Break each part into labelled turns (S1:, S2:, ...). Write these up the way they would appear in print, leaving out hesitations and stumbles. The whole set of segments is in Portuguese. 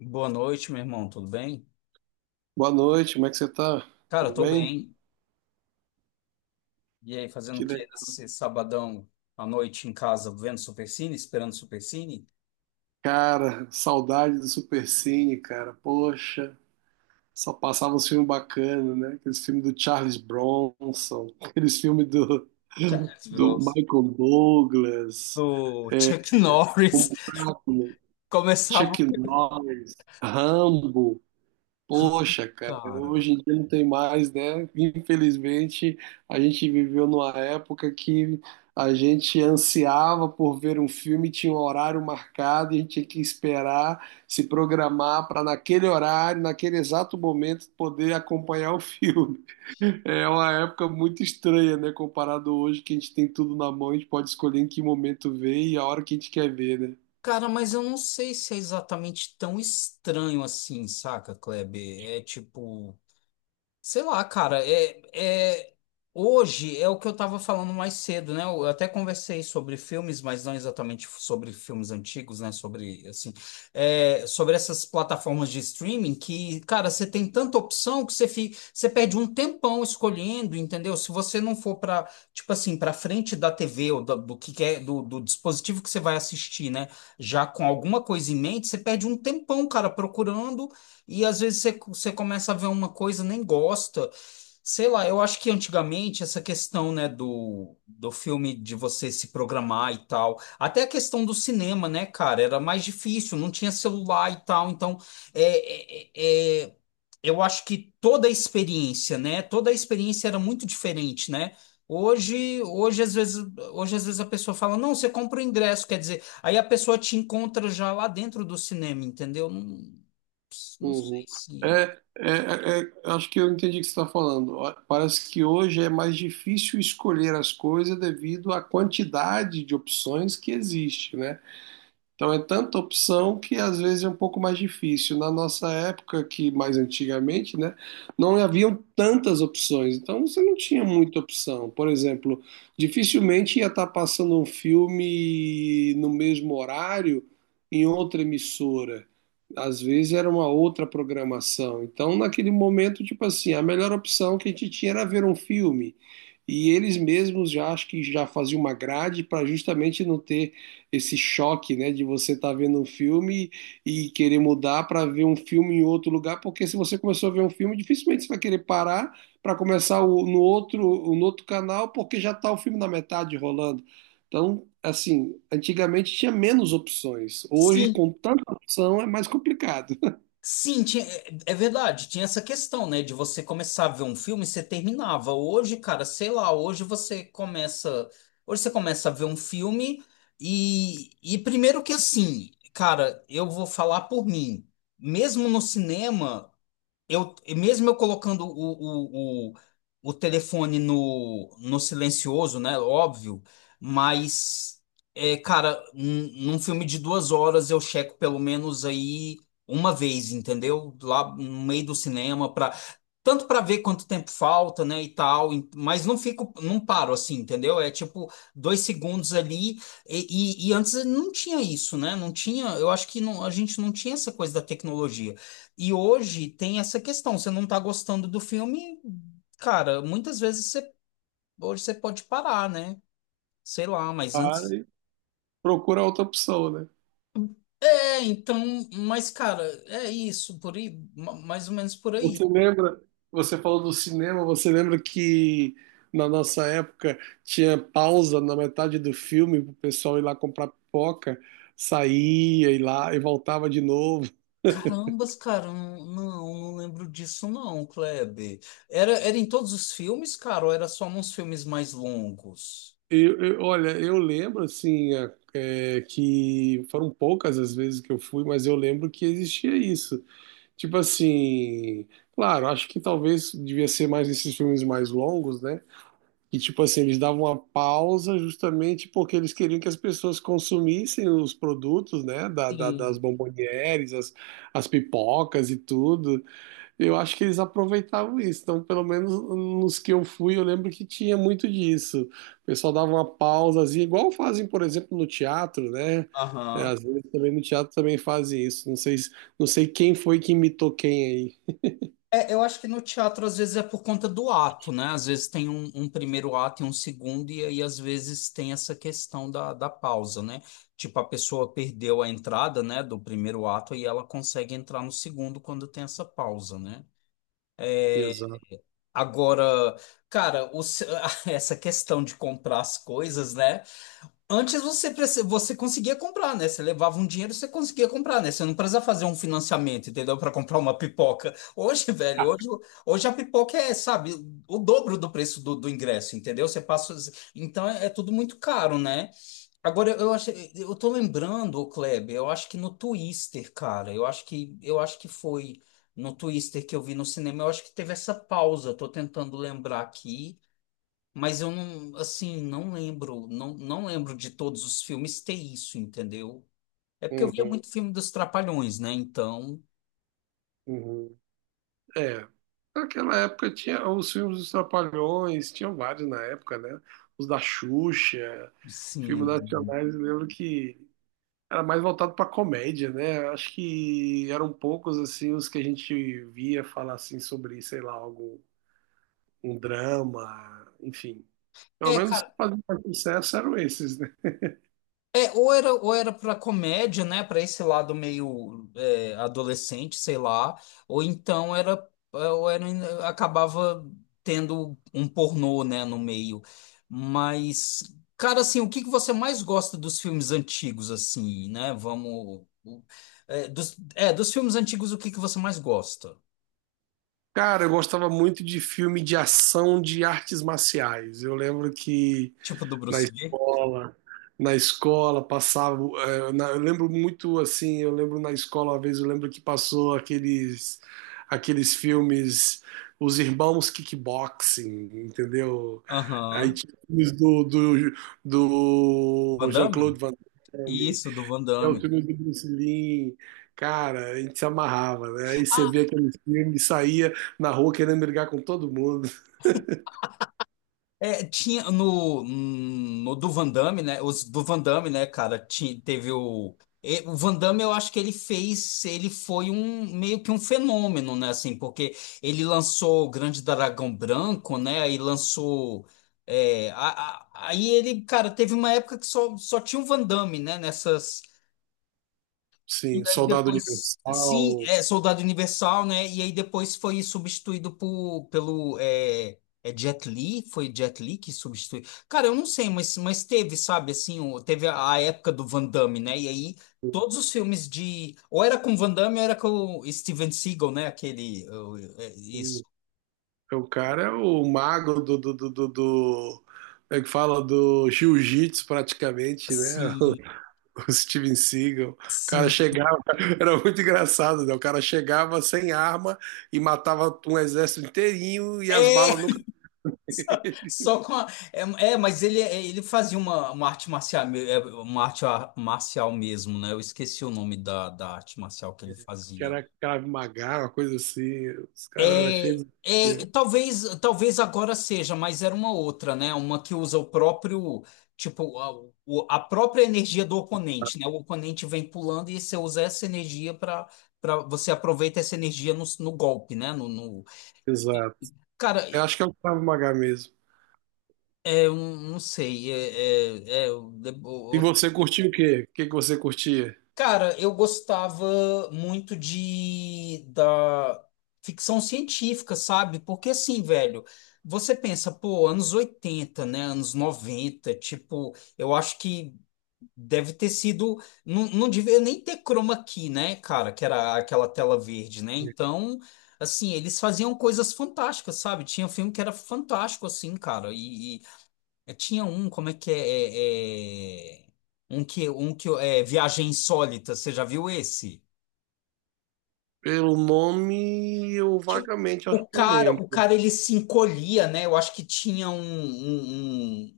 S1: Boa noite, meu irmão, tudo bem?
S2: Boa noite, como é que você tá?
S1: Cara, eu
S2: Tudo
S1: tô
S2: bem?
S1: bem. E aí, fazendo
S2: Que
S1: o que
S2: legal.
S1: nesse sabadão à noite em casa, vendo Supercine, esperando Supercine?
S2: Cara, saudade do Supercine, cara. Poxa, só passava uns filmes bacanas, né? Aqueles filmes do Charles Bronson, aqueles filmes do,
S1: Já
S2: do
S1: virou
S2: Michael Douglas,
S1: do Chuck Norris.
S2: Chaplin,
S1: Começava,
S2: Chuck Norris, Rambo. Poxa, cara,
S1: cara.
S2: hoje em dia não tem mais, né? Infelizmente, a gente viveu numa época que a gente ansiava por ver um filme, tinha um horário marcado, e a gente tinha que esperar, se programar para naquele horário, naquele exato momento, poder acompanhar o filme. É uma época muito estranha, né? Comparado hoje, que a gente tem tudo na mão, a gente pode escolher em que momento ver e a hora que a gente quer ver, né?
S1: Cara, mas eu não sei se é exatamente tão estranho assim, saca, Kleber? É tipo. Sei lá, cara, hoje é o que eu estava falando mais cedo, né? Eu até conversei sobre filmes, mas não exatamente sobre filmes antigos, né? Sobre, assim, sobre essas plataformas de streaming que, cara, você tem tanta opção que você perde um tempão escolhendo, entendeu? Se você não for para, tipo assim, para frente da TV ou do que quer, do dispositivo que você vai assistir, né? Já com alguma coisa em mente, você perde um tempão, cara, procurando. E às vezes você começa a ver uma coisa, nem gosta. Sei lá, eu acho que antigamente essa questão, né, do filme de você se programar e tal, até a questão do cinema, né, cara, era mais difícil, não tinha celular e tal, então é, é, é- é, eu acho que toda a experiência, né, toda a experiência era muito diferente, né? Hoje, hoje às vezes, hoje às vezes a pessoa fala, não, você compra o ingresso, quer dizer, aí a pessoa te encontra já lá dentro do cinema, entendeu? Não sei
S2: Uhum.
S1: se.
S2: É, é, é, acho que eu entendi o que você está falando. Ó, parece que hoje é mais difícil escolher as coisas devido à quantidade de opções que existe, né? Então é tanta opção que às vezes é um pouco mais difícil. Na nossa época, que mais antigamente, né, não haviam tantas opções. Então você não tinha muita opção. Por exemplo, dificilmente ia estar passando um filme no mesmo horário em outra emissora. Às vezes era uma outra programação. Então, naquele momento, tipo assim, a melhor opção que a gente tinha era ver um filme. E eles mesmos já acho que já faziam uma grade para justamente não ter esse choque, né, de você estar vendo um filme e querer mudar para ver um filme em outro lugar, porque se você começou a ver um filme, dificilmente você vai querer parar para começar no outro, no outro canal, porque já está o filme na metade rolando. Então, assim, antigamente tinha menos opções. Hoje,
S1: Sim,
S2: com tanta opção, é mais complicado.
S1: sim, é verdade. Tinha essa questão, né? De você começar a ver um filme e você terminava. Hoje, cara, sei lá, hoje você começa. Hoje você começa a ver um filme primeiro que assim, cara, eu vou falar por mim. Mesmo no cinema. Eu mesmo eu colocando o telefone no silencioso, né? Óbvio, mas cara, num filme de 2 horas eu checo pelo menos aí uma vez, entendeu? Lá no meio do cinema tanto para ver quanto tempo falta, né, e tal, mas não fico, não paro assim, entendeu? É tipo 2 segundos ali, e antes não tinha isso, né? Não tinha, eu acho que não, a gente não tinha essa coisa da tecnologia. E hoje tem essa questão, você não tá gostando do filme, cara, muitas vezes hoje você pode parar, né? Sei lá, mas
S2: Cara,
S1: antes.
S2: e procura outra opção, né?
S1: É, então, mas cara, é isso, por aí, mais ou menos por aí.
S2: Você lembra? Você falou do cinema, você lembra que na nossa época tinha pausa na metade do filme pro pessoal ir lá comprar pipoca, saía e lá e voltava de novo.
S1: Carambas, cara, não, não não lembro disso não, Kleber. Era em todos os filmes, cara, ou era só nos filmes mais longos?
S2: Olha, eu lembro assim que foram poucas as vezes que eu fui, mas eu lembro que existia isso. Tipo assim, claro, acho que talvez devia ser mais esses filmes mais longos, né? E, tipo assim, eles davam uma pausa justamente porque eles queriam que as pessoas consumissem os produtos, né, da, da- das
S1: Sim.
S2: bombonieres, as pipocas e tudo. Eu acho que eles aproveitavam isso. Então, pelo menos nos que eu fui, eu lembro que tinha muito disso. O pessoal dava uma pausazinha, igual fazem, por exemplo, no teatro, né? É,
S1: Aham.
S2: às vezes também no teatro também fazem isso. Não sei, não sei quem foi que imitou quem aí.
S1: É, eu acho que no teatro às vezes é por conta do ato, né? Às vezes tem um primeiro ato e um segundo, e aí às vezes tem essa questão da pausa, né? Tipo, a pessoa perdeu a entrada, né, do primeiro ato e ela consegue entrar no segundo quando tem essa pausa, né?
S2: Exato.
S1: Agora, cara, o se- essa questão de comprar as coisas, né? Antes você conseguia comprar, né? Você levava um dinheiro, você conseguia comprar, né? Você não precisava fazer um financiamento, entendeu? Para comprar uma pipoca. Hoje, velho, hoje a pipoca é, sabe, o dobro do preço do ingresso, entendeu? Você passa. Então é tudo muito caro, né? Agora eu acho, eu tô lembrando, ô Kleber, eu acho que no Twister, cara, eu acho que foi no Twister que eu vi no cinema, eu acho que teve essa pausa. Tô tentando lembrar aqui. Mas eu não, assim, não lembro de todos os filmes ter isso, entendeu? É porque eu via
S2: Uhum,
S1: muito filme dos Trapalhões, né? Então,
S2: uhum. É, naquela época tinha os filmes dos Trapalhões, tinham vários na época, né? Os da Xuxa, filmes
S1: sim.
S2: nacionais, eu lembro que era mais voltado para comédia, né? Acho que eram poucos assim os que a gente via falar assim sobre, sei lá, algo, um drama, enfim. Pelo menos os que
S1: Cara
S2: faziam mais sucesso eram esses, né?
S1: É, ou era para comédia, né? Para esse lado meio adolescente, sei lá, ou então era, acabava tendo um pornô, né, no meio. Mas, cara, assim, o que que você mais gosta dos filmes antigos, assim, né? Vamos. Dos filmes antigos, o que que você mais gosta?
S2: Cara, eu gostava muito de filme de ação de artes marciais. Eu lembro que
S1: Tipo do
S2: na
S1: Bruce Lee?
S2: escola, na escola passava, eu lembro muito assim, eu lembro na escola uma vez, eu lembro que passou aqueles aqueles filmes Os Irmãos Kickboxing, entendeu? Aí
S1: Aham.
S2: tinha filmes do, do,
S1: Van
S2: do
S1: Damme?
S2: Jean-Claude Van Damme,
S1: Isso, do Van
S2: é o
S1: Damme.
S2: filme do Bruce Lee. Cara, a gente se amarrava, né? Aí você
S1: Ah,
S2: via aqueles filmes, saía na rua querendo brigar com todo mundo.
S1: Tinha no, do Van Damme, né? Os do Van Damme, né, cara, teve o. O Van Damme, eu acho que ele foi um meio que um fenômeno, né? Assim, porque ele lançou o Grande Dragão Branco, né? Aí lançou. é, a- aí ele, cara, teve uma época que só tinha o Van Damme, né? Nessas. E
S2: Sim,
S1: aí
S2: Soldado
S1: depois, sim,
S2: Universal.
S1: é Soldado Universal, né? E aí depois foi substituído pelo Jet Li, foi Jet Li que substituiu. Cara, eu não sei, mas teve, sabe, assim, teve a época do Van Damme, né? E aí todos os filmes de, ou era com Van Damme, ou era com o Steven Seagal, né? Aquele, isso.
S2: É, o cara é o mago do como é que fala? Do jiu-jitsu praticamente, né?
S1: Sim,
S2: O Steven Seagal. O cara
S1: sim.
S2: chegava, era muito engraçado, né? O cara chegava sem arma e matava um exército inteirinho e as
S1: É,
S2: balas nunca.
S1: só com a... é, mas ele fazia uma arte marcial, uma arte marcial mesmo, né? Eu esqueci o nome da arte marcial que ele
S2: Que
S1: fazia.
S2: era Krav Maga, uma coisa assim. Os caras eram
S1: É,
S2: cheios
S1: é,
S2: de.
S1: talvez, talvez agora seja, mas era uma outra, né? Uma que usa o próprio, tipo, a própria energia do oponente, né? O oponente vem pulando e você usa essa energia para você aproveita essa energia no golpe, né? No...
S2: Exato.
S1: Cara,
S2: Eu acho que é o Krav Maga mesmo.
S1: eu não sei.
S2: E você curtiu o quê? O que que você curtia?
S1: Cara, eu gostava muito de da ficção científica, sabe? Porque assim, velho, você pensa, pô, anos 80 né? Anos 90 tipo, eu acho que deve ter sido. Não, não devia nem ter chroma key, né, cara? Que era aquela tela verde, né? Então, assim, eles faziam coisas fantásticas, sabe? Tinha um filme que era fantástico, assim, cara. E, eu tinha um, como é que é, um que é Viagem Insólita, você já viu esse?
S2: Pelo nome, eu
S1: Que
S2: vagamente acho
S1: o
S2: que eu
S1: cara, o
S2: lembro.
S1: cara ele se encolhia, né? Eu acho que tinha um,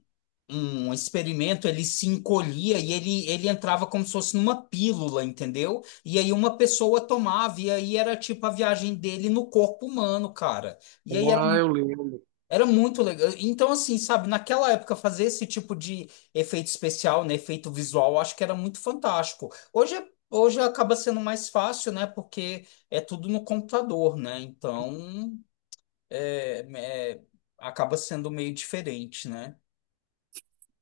S1: um experimento, ele se encolhia e ele entrava como se fosse numa pílula, entendeu? E aí uma pessoa tomava e aí era tipo a viagem dele no corpo humano, cara. E aí
S2: Ah, eu lembro.
S1: era muito legal. Então, assim, sabe, naquela época fazer esse tipo de efeito especial, né, efeito visual, eu acho que era muito fantástico. Hoje, hoje acaba sendo mais fácil, né, porque é tudo no computador, né? Então, é, é- acaba sendo meio diferente, né?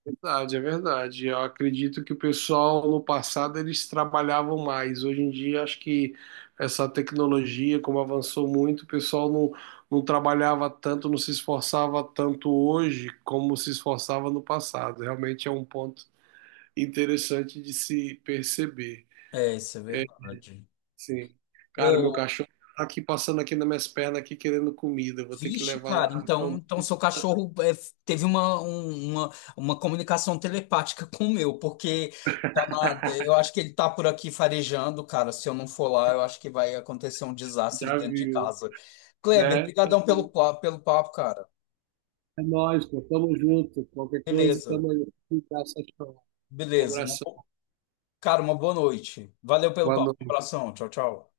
S2: Verdade, é verdade. Eu acredito que o pessoal no passado eles trabalhavam mais. Hoje em dia, acho que essa tecnologia, como avançou muito, o pessoal não, não trabalhava tanto, não se esforçava tanto hoje como se esforçava no passado. Realmente é um ponto interessante de se perceber.
S1: É, isso é verdade.
S2: Sim. Cara, meu cachorro tá aqui passando aqui nas minhas pernas aqui querendo comida. Eu vou ter que
S1: Vixe,
S2: levar
S1: cara,
S2: lá.
S1: então,
S2: Então,
S1: então seu cachorro teve uma comunicação telepática com o meu, porque eu acho que ele tá por aqui farejando, cara. Se eu não for lá, eu acho que vai acontecer um desastre
S2: já
S1: dentro de
S2: viu,
S1: casa. Kleber,
S2: né?
S1: brigadão pelo papo, cara.
S2: É nóis, pô. Tamo junto. Qualquer coisa,
S1: Beleza,
S2: tamo aí. Um abraço.
S1: beleza. Uma bo-
S2: Abração.
S1: cara, uma boa noite. Valeu pelo
S2: Boa
S1: papo. Um
S2: noite.
S1: abração. Tchau, tchau.